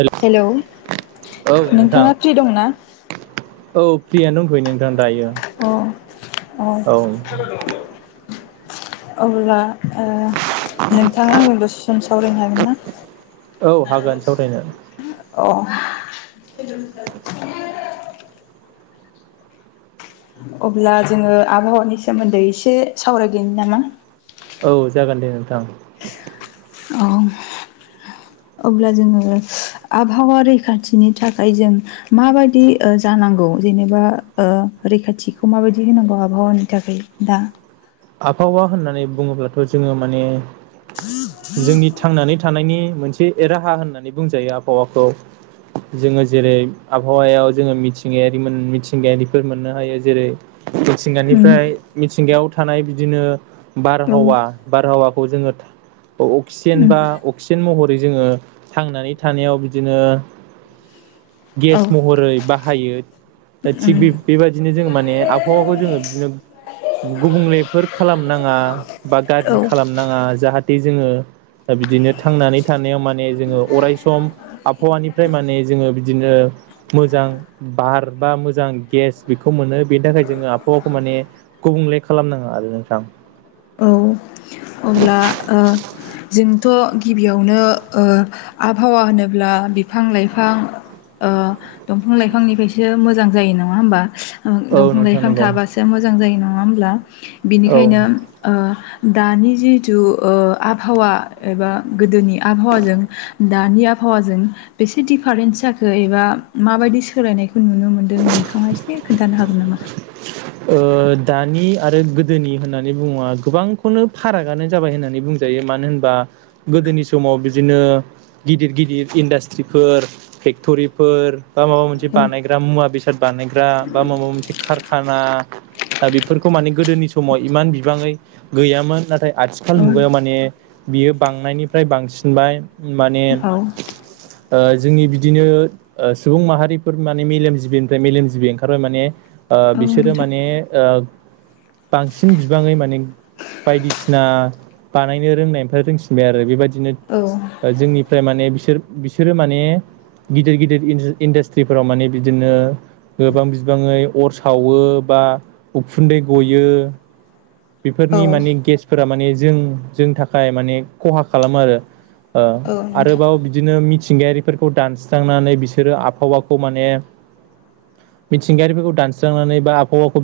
हेल' hello औ नोंथां नोंथाङा फ्रि दंना? औ फ्रियानो दंथ'यो नोंथां दायो। अ अ औ अब्ला ओ नोंथाङा आंबो दसे सम सावरायनो हागोन ना? औ हागोन सावरायनो अ [unintelligible] अब्ला जोङो आबहावानि सोमोन्दै एसे सावरायदोनि नामा? औ जागोन दे नोंथां। अ अब्ला जोङो आबहावा रैखाथिनि थाखाय जों माबायदि ओ जानांगौ जेनेबा ओ रैखाथिखौ माबायदि होनांगौ आबहावानि थाखाय दा आबहावा होननानै बुङोब्लाथ' जोङो माने जोंनि थांनानै थानायनि मोनसे राहा होननानै बुंजायो आबहावाखौ जोङो जेरै आबहावायाव जोङो मिथिंगायारि मिथिंगायारिफोर मोननो हायो जेरै उम मिथिंगानिफ्राय मिथिंगायाव थानाय बिदिनो औ बारहावा उम बारहावाखौ जोङो अक्सिजेन बा अक्सिजेन मह रै जो थांनानै थानायाव बिदिनो औ गेस महरै बा हायो दा उम थिग बे बेबायदिनो जों माने आबहावाखौ जोङो बिदिनो गुबुंलेफोर खालामनाङा बा गाज्रि औ खालामनाङा जाहाथे जोङो बिदिनो थांनानै थानायाव माने जोङो अराय सम आबहावानिफ्राय माने जोङो बिदिनो मोजां बार बा मोजां गेस बेखौ मोनो बेनि थाखाय जोङो आबहावाखौ माने माने गुबुंले खालामनाङा आरो नोंथां औ अब्ला ओ जोंथ' गिबियावनो ओ आबहावा होनोब्ला बिफां लाइफां ओ दंफां लाइफांनिफ्रायसो मोजां जायो नङा होमबा? औ दंफां नोंथां लाइफां नंगौ थाबासो मोजां जायो नङा होमब्ला औ बिनिखायनो ओ दानि जिथु आबहावा एबा गोदोनि आबहावाजों दा दानि आबहावाजों बेसे दिफारेन्स जाखो एबा मा बायदि सोलायनाय नुनो मोन्दों नोंथाङा एसे खोन्थानो हागोन नामा? ओ दानि आरो गोदोनि होननानै बुङोबा गोबांखौनो फारागानो जाबाय होननानै बुंजायो। मानो होनबा गोदोनि समाव बिदिनो गिदिर गिदिर इन्डास्ट्रिफोर फेक टरिफोर बा माबा मोनसे औ बानाय मुवा बेसाद बा नायग्रा बा माबा मोनसे खारखाना दा बेफोरखौ माने गो गोदोनि समाव इमान बिबाङै गैयामोन नाथाय आथिखाल औ मुगायाव माने बियो बांनायनिफ्राय बांसिनबाय माने औ ओ जोंनि बि बिदिनो सुबुं माहारिफोर माने मेलेम जिबिनिफ्राय मेलेम जिबि ओंखारबाय माने ओ औ बिसोरो नोंथां माने ओ बांसिन बिबाङै माने बायदिसिना बानायनो रोंनायनिफ्राय रोंसिनबाय आरो बेबायदि औ बिदिनो जोंनिफ्राय माने बिसोर बिसोर बिसोरो माने गिदिर गिदिर इन्डासट्रिफोराव माने बिदिनो गोबां बिबाङै अर सावो बा उखुन्दै गयो। औ बेफोरनि माने गेसफोरा माने जों जोंनि थाखाय माने खहा खालामो आरो। ओ औ आरोबाव नोंथां बिदिनो मिथि थिंगायारिफोरखौ दानस्रांनानै बिसोरो आबहावाखौ माने मिथिंगायारिफोरखौ दानस्रांनानै बा आब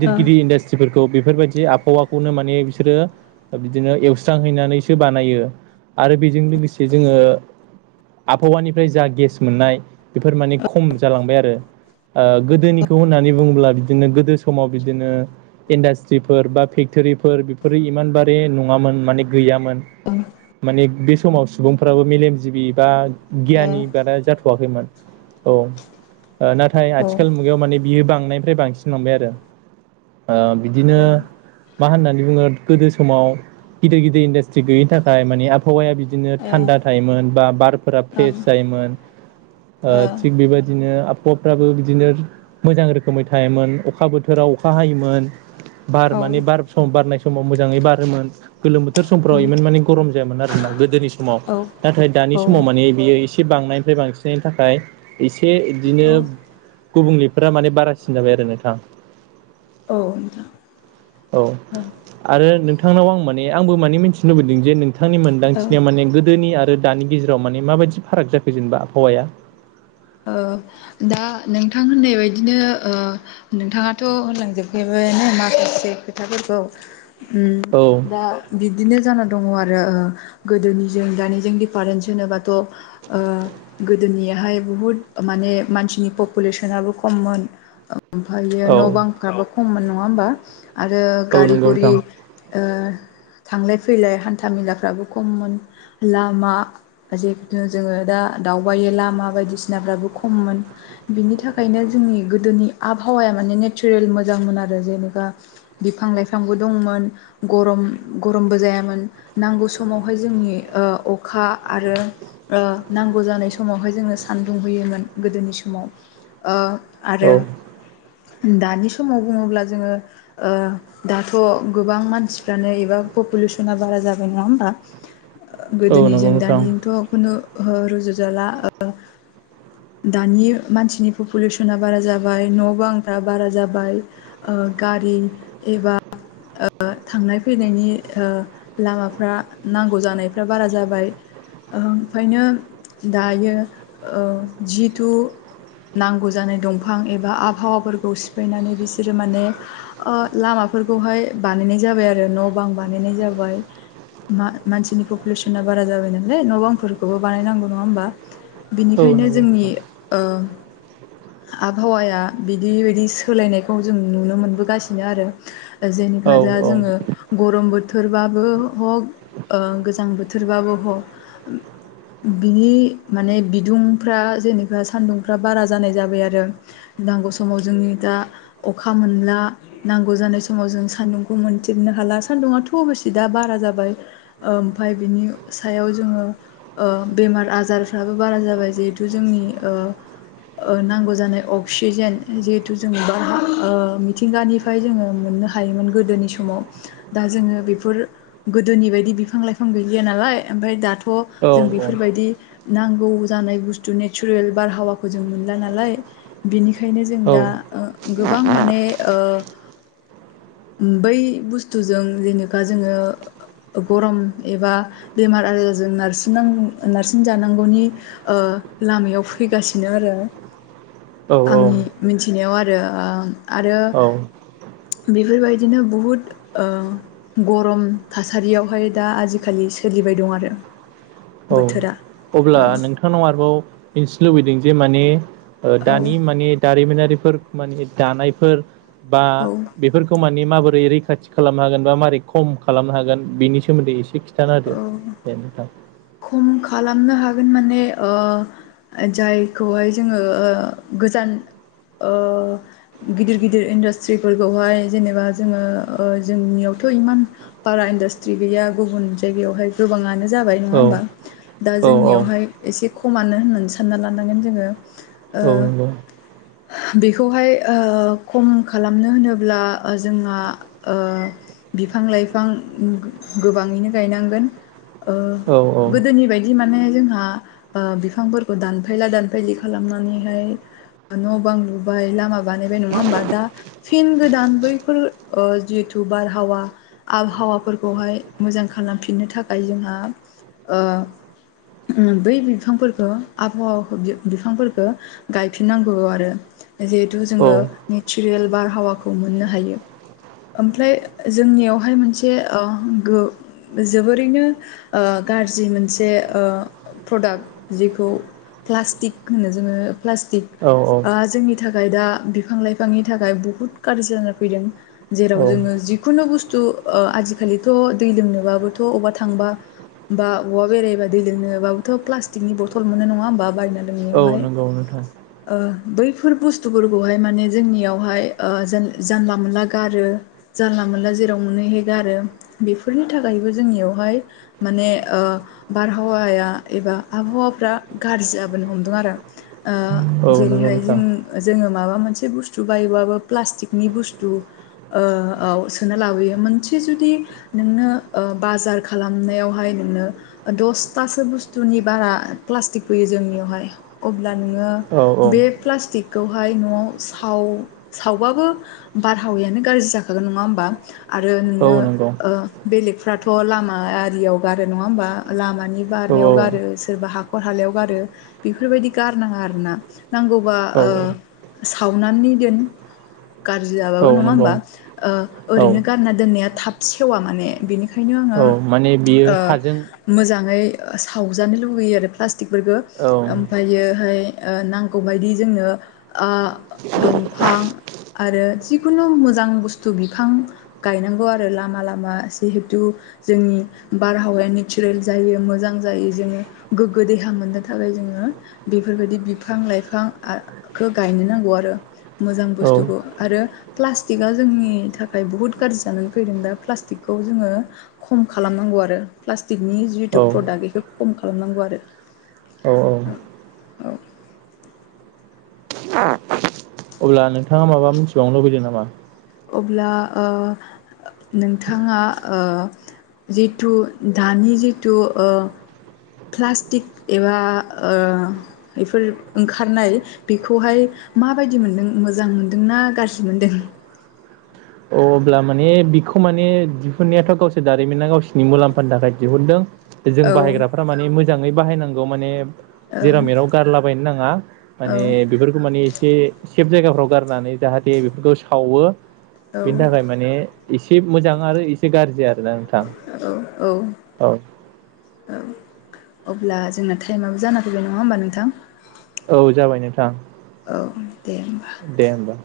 गिदर गिदि इडासट्रिफोर खौ बेफोरबायदि आबहावाखौनो माने बिसोरो बिदिनो एवस्रांहैनानैसो बानायो। आरो बेजों लोगोसे जोङो आबहावानिफ्राय जा गेस मोननाय बेफोर माने खम जालांबाय आरो। ओ गोदोनिखौ होननानै बुङोब्ला बिदिनो गोदो समाव बिदिनो इन्डास्ट्रिफोर बा फेक्ट'रिफोर बेफोरो इमान बारे नङामोन माने गैयामोन। ओ ओं माने बे समाव सुबुंफ्राबो मेलेमजिबि बा गियानि बारा जाथ'वाखैमोन औ। ओ नाथाय ओ आथिखाल मुगायाव माने बियो बांनायनिफ्राय बांसिनलांबाय आरो। ओ बिदिनो औ मा होननानै बुङो गोदो समाव गिदिर गिदिर इन्डासट्रि गैयिनि थाखाय माने आबहावाया बिदिनो थानदा थायोमोन बा बारफोरा औ ओ प्रेस जायोमोन। ओ थिग बेबा दिनो आबहावाफ्राबो बिदिनो मोजां रोखोमै थायोमोन, अखा बोथोराव अखा हायोमोन। बार ओं ओ औ माने बार [unintelligible] बारनाय समाव मोजाङै बारोमोन। गोलोम बोथोर समफ्राव उम इमान माने गरम जायामोन आरो ना गोदोनि स माव नाथाय दानि औ समाव माने बियो एसे बांनायनिफ्राय बांसिननायनि थाखाय एसे बिदिनो औ औ गुबुंलेफोरा माने बारासिन जाबाय आरो नोंथां। औ औ आरो नोंथांनाव आं माने आंबो माने मिथिनो लुबैदों जे नों थांनि ओ मोनदांथिनिया माने गोदोनि आ रो दानि गेजेराव माने माबायदि फाराग जाखो जेनेबा आबहावाया? ओ दा नोंथां होननाय बायदिनो ओ नोंथाङाथ' होनोलांजोबखाबायानो माखासे खोथाफोरखौ उम औ दा बि दिनो जाना दङ आरो गोदोनिजों दानिजों दिफारेन्स होनोबाथ' ओ गोदोनियाहाय बुहुद माने मानसिनि पपुलेसनाबो खममोन, ओमफ्रायो औ न' बांफ्राबो खममोन नङा होमबा। आरो औ गारि नंगौ गुरि नोंथां ओ थांलाय फैलाय हान्था मेलाफ्राबो खममोन, लामा जिखुनु जोङो दा दावबायो लामा बायदिसि फ्राबो खममोन, बिनि थाखायनो जोंनि गोदोनि आबहावाया माने नेचारेल मोजांमोन आ रो जेनेबा बिफां लाइफांबो दंमोन, गरम गरमबो जायामोन नांगौ समावहाय जोंनि ओ अखा आरो ओ नांगौ जानाय समावहाय जोंनो सान्दुं होयोमोन गोदोनि समाव। ओ आरो औ दानि समाव बुङोब्ला जोङो ओ दाथ' गोबां मानसिफ्रानो एबा पपुलेसना बारा जाबाय नङा होनबा प ओ औ नंगौ गोदोनिजों नोंथां दानिजोंथ' खुनु रुजुजाला ओ दानि मानसिनि पपुलेसना बारा जाबाय, न' बांफ्रा बारा जाबाय ओ गारि एबा ओ थांनाय फैनायनि ओ लामाफ्रा नांगौ जानायफ्रा बारा जाबाय। ओंखायनो दायो ओ जिथु नांगौ जानाय दंफां एबा आबहावाफोरखौ सिफायनानै बिसोरो माने ओ लामा फोरखौहाय बानायनाय जाबाय आरो, न' बां बानायनाय जाबाय। मा-मानसिनि पपुलेसना बारा जाबाय नालाय न' बांफोरखौबो बानायनांगौ नङा होमबा? औ बिनिखायनो नंगौ जोंनि नोंथां ओ आबहावाया बिदि बायदि सोलायनायखौ जों नुनो मोनबोगासिनो आरो। औ जेनेखा दा औ जोङो, गरम बोथोरबाबो हक गोजां बोथोर बोथोरबाबो हग बिनि माने बिदुं [unintelligible] जेनेबा सानदुंफ्रा बारा जानाय जाबाय आरो। नांगौ समाव जोंनि दा अखा मोनला। नांगौ जानाय समाव जों सान्दुंखौ मोनथेरनो हाला, सान्दुङाथ' अबसे दा बारा जाबाय। ओमफाय, बिनि सायाव जोङो ओ बेमार आजारफ्राबो बारा जाबाय जितु जोंनि ओ ओ, नांगौ जानाय अक्सिजेन जिहेथु जों बा मिथिंगानिफ्राय जोंङो मोनो। मोननो हायोमोन गोदोनि समाव। दा जोंङो बेफोर गोदोनि बायदि बिफां -लाइफां गैलिया नालाय ओमफ्राय, दाथ' औ जों बेफोरबायदि नांगौ जानाय बुस्थु नेचुरेल बारहावाखौ जों मोनला नालाय बिनिखाय ओंखायनो, जों दा ओ गोबां माने ओ बै बुस्थुजों जेनेखा जोंङो गरम एबा बेमार आजारजों नारसिन -नारसिन जानांगौनि ओ लामायाव फैगासिनो आरो। औ आंनि मिथिनायाव आरो ओ आरो औ बेफोरबायदिनो बुहुद, ओ गरम थासारियावहाय दा आजिखालि सोर फैबाय दं आरो औ, बोथोरा अब्ला औ नोंथांनाव आरोबाव मिन्थिनो लुबैदों जे माने औ दानि माने दारिमिनारिफोर माने दानायफोर बा औ बेफोरखौ माने माबोरै रैखाथि खालामनो हागोन बा मै खम खालामनो हागोन बेनि सोन्दैसे एसे‌ [unintelligible] खोनथाना‌ दे औ नोंथां? खम खालामनो हागोन माने ओ जायखौहाय जोंङो ओ गोजान ओ गिदिर- गिदिर इन्डास्ट्रिफोरखौहाय जेनेबा जोङो ओ जोंनियाव थ' इमान बारा इदास्ट्रि गैया। गुबुन जायगायावहाय गोबांङानो जाबाय नङा औ होनबा? दा औ जोंनियावहाय एसे खमनो होननानै सानना लानांगोन जोंङो। औ नंगौ। बिखौहाय ओ खम खालामनो होनोब्ला, ओ जोंहा ओ बिफां -लाइफां गो- गोबांङैनो गायनांगोन। ओ औ गोदोनि बायदि माने जोंहा ओ बिफांफोरखौ दानफायला -दानफायलि खालामनानैहाय न' बां लुबाय, लामा बानायबाय नङा होमबा दा फिन गोदान बैफोर ओ जिहेतु बारहावा आबहावाफोरखौहाय मोजां खालामफिननो थाखाय जोंहा ओ ओम बै बिफांफोरखौ आबहावा बि-बिफांफोरखौ गायफिननांगौ आरो जिहेथु, औ जोंङो नेचुरेल बारहावाखौ मोननो हायो। ओमफ्राय, जोंनियावहाय मोनसे ओ गो जोबोरैनो ओ गाज्रि मोनसे ओ प्रडाक्ट जेखौ प्लास्टिक होनो जोंङो। प्लास्टिक औ आ जोंनि थाखाय थाखाय दा बिफां -लाइफांनि थाखाय बुहुत गाज्रि जानानानै फैदों। जेराव औ जोङो जिखुनु बुस्थु बुस्थु आजिखालिथ' दै लोमनोबाबोथ' अबावबा थांबा बा औवा बेरायबा दै लोंनोबाबोथ' प्लास्टिकनि बथल मोनो नङा होमबा बायनानै औ जोंनियावहाय नंगौ नोंथां ओ बैफोर बुस्थुफोरखौहाय माने जोंनियावहाय, ओ जा-जानला मोनला गारो जानला मोनला जेराव मोनो इहाव गारो। बेफोरनि थाखायबो जोंनियावहाय माने ओ, बारहावाया एबा आबहावाफ्रा गाज्रि जाबोनो हमदों आरो ओ औ नंगौ जेरैहाय, नोंथां जों जोंङो माबा मोनसे बुस्थु बायोबाबो प्लास्टिकनि बुस्थु ओ औ, सोना लाबोयो मोनसे जुदि नोंनो ओ बाजार खालामनायावहाय ओ द'स्तासो बुस्तुनि बारा प्लास्टिक फैयो, जोंनियाव हाय अब्ला नोंङो औ बे औ प्लास्टिक खौहाय न'आव साव सावबाबो बारहावायानो गाज्रि जाखागोन नंङा होमबा? आरो औ नोंङो नंगौ ओ बेलेगफ्राथ' लामा आरियाव गारो नंङा होमबा लामानि औ बारनायाव गारो औ सोरबा हाखर हालायाव गारो बेफोरबायदि गारनाङा आरोना नांगौबा ओ औ सावनानै दोन गार औ जियाबाबो नंङा नंगौ ओमबा ओ औ ओरैनो गारना दोननाया थाब सेवा माने बिनिखायनो आंङो अ माने बियो ओ हाजों मोजाङै ओ सावजानो लुुबैयो आरो प्लास्टिकफोरखो औ ओमफायोहाय ओ नांगौबायदि जोंनो आ दंफां आरो जिखुनु मोजां बुस्थु बिफां गायनांगौ आरो लामा लामा जिहेथु जोंनि बारहावाया नेचारेल जायो मोजां जायो जोङो गोग्गो देहा मोननो थाखाय जोङो बेफोर बायदि बिफां लाइफां आखौ गायनो नांगौ आरो मोजां औ बुस्थुखौ आरो प्लास्टिकआ जोंनि थाखाय बहुद गाज्रि जानानै फैदों दा प्लास्टिकखौ जोङो खम खालामनांगौ आ रो प्लास्टिकनि जितु प्रडाक्ट बेखो खम खालामनांगौ आरो औ औ औ अब्ला नोंथाङा माबा मिथिबावनो लुगैदो नामा? अब्ला ओ नोंथाङा ओ जिथु दानि जिथु ओ प्लास्टिक एबा ओ एफोर ओंखारनाय बेखौहाय माबायदि मोनदों मोजां मोनदोंना गाज्रि मोनदों। अ अब्ला माने बिखौ माने दिहुननायाथ' गावसोर दारिमिना गावस्नि मुलाम्फानि थाखाय दिहुनदों। जों औ बाहायग्राफ्रा माने मोजाङै बाहायनांगौ माने औ जेरामेराव गारलाबायनो नाङा माने औ बेफोरखौ माने एसे सेफ जायगाफ्राव गारनानै जाहाथे बेफोरखौ सावो बेनि थाखाय माने एसे मोजां आरो एसे गाज्रि आरोना नोंथां औ औ औ अब्ला जोंना टाइमाबो जाना फैबाय नङा होमबा नोंथां। औ जाबाय नोंथां औ दे होमबा दे होमबा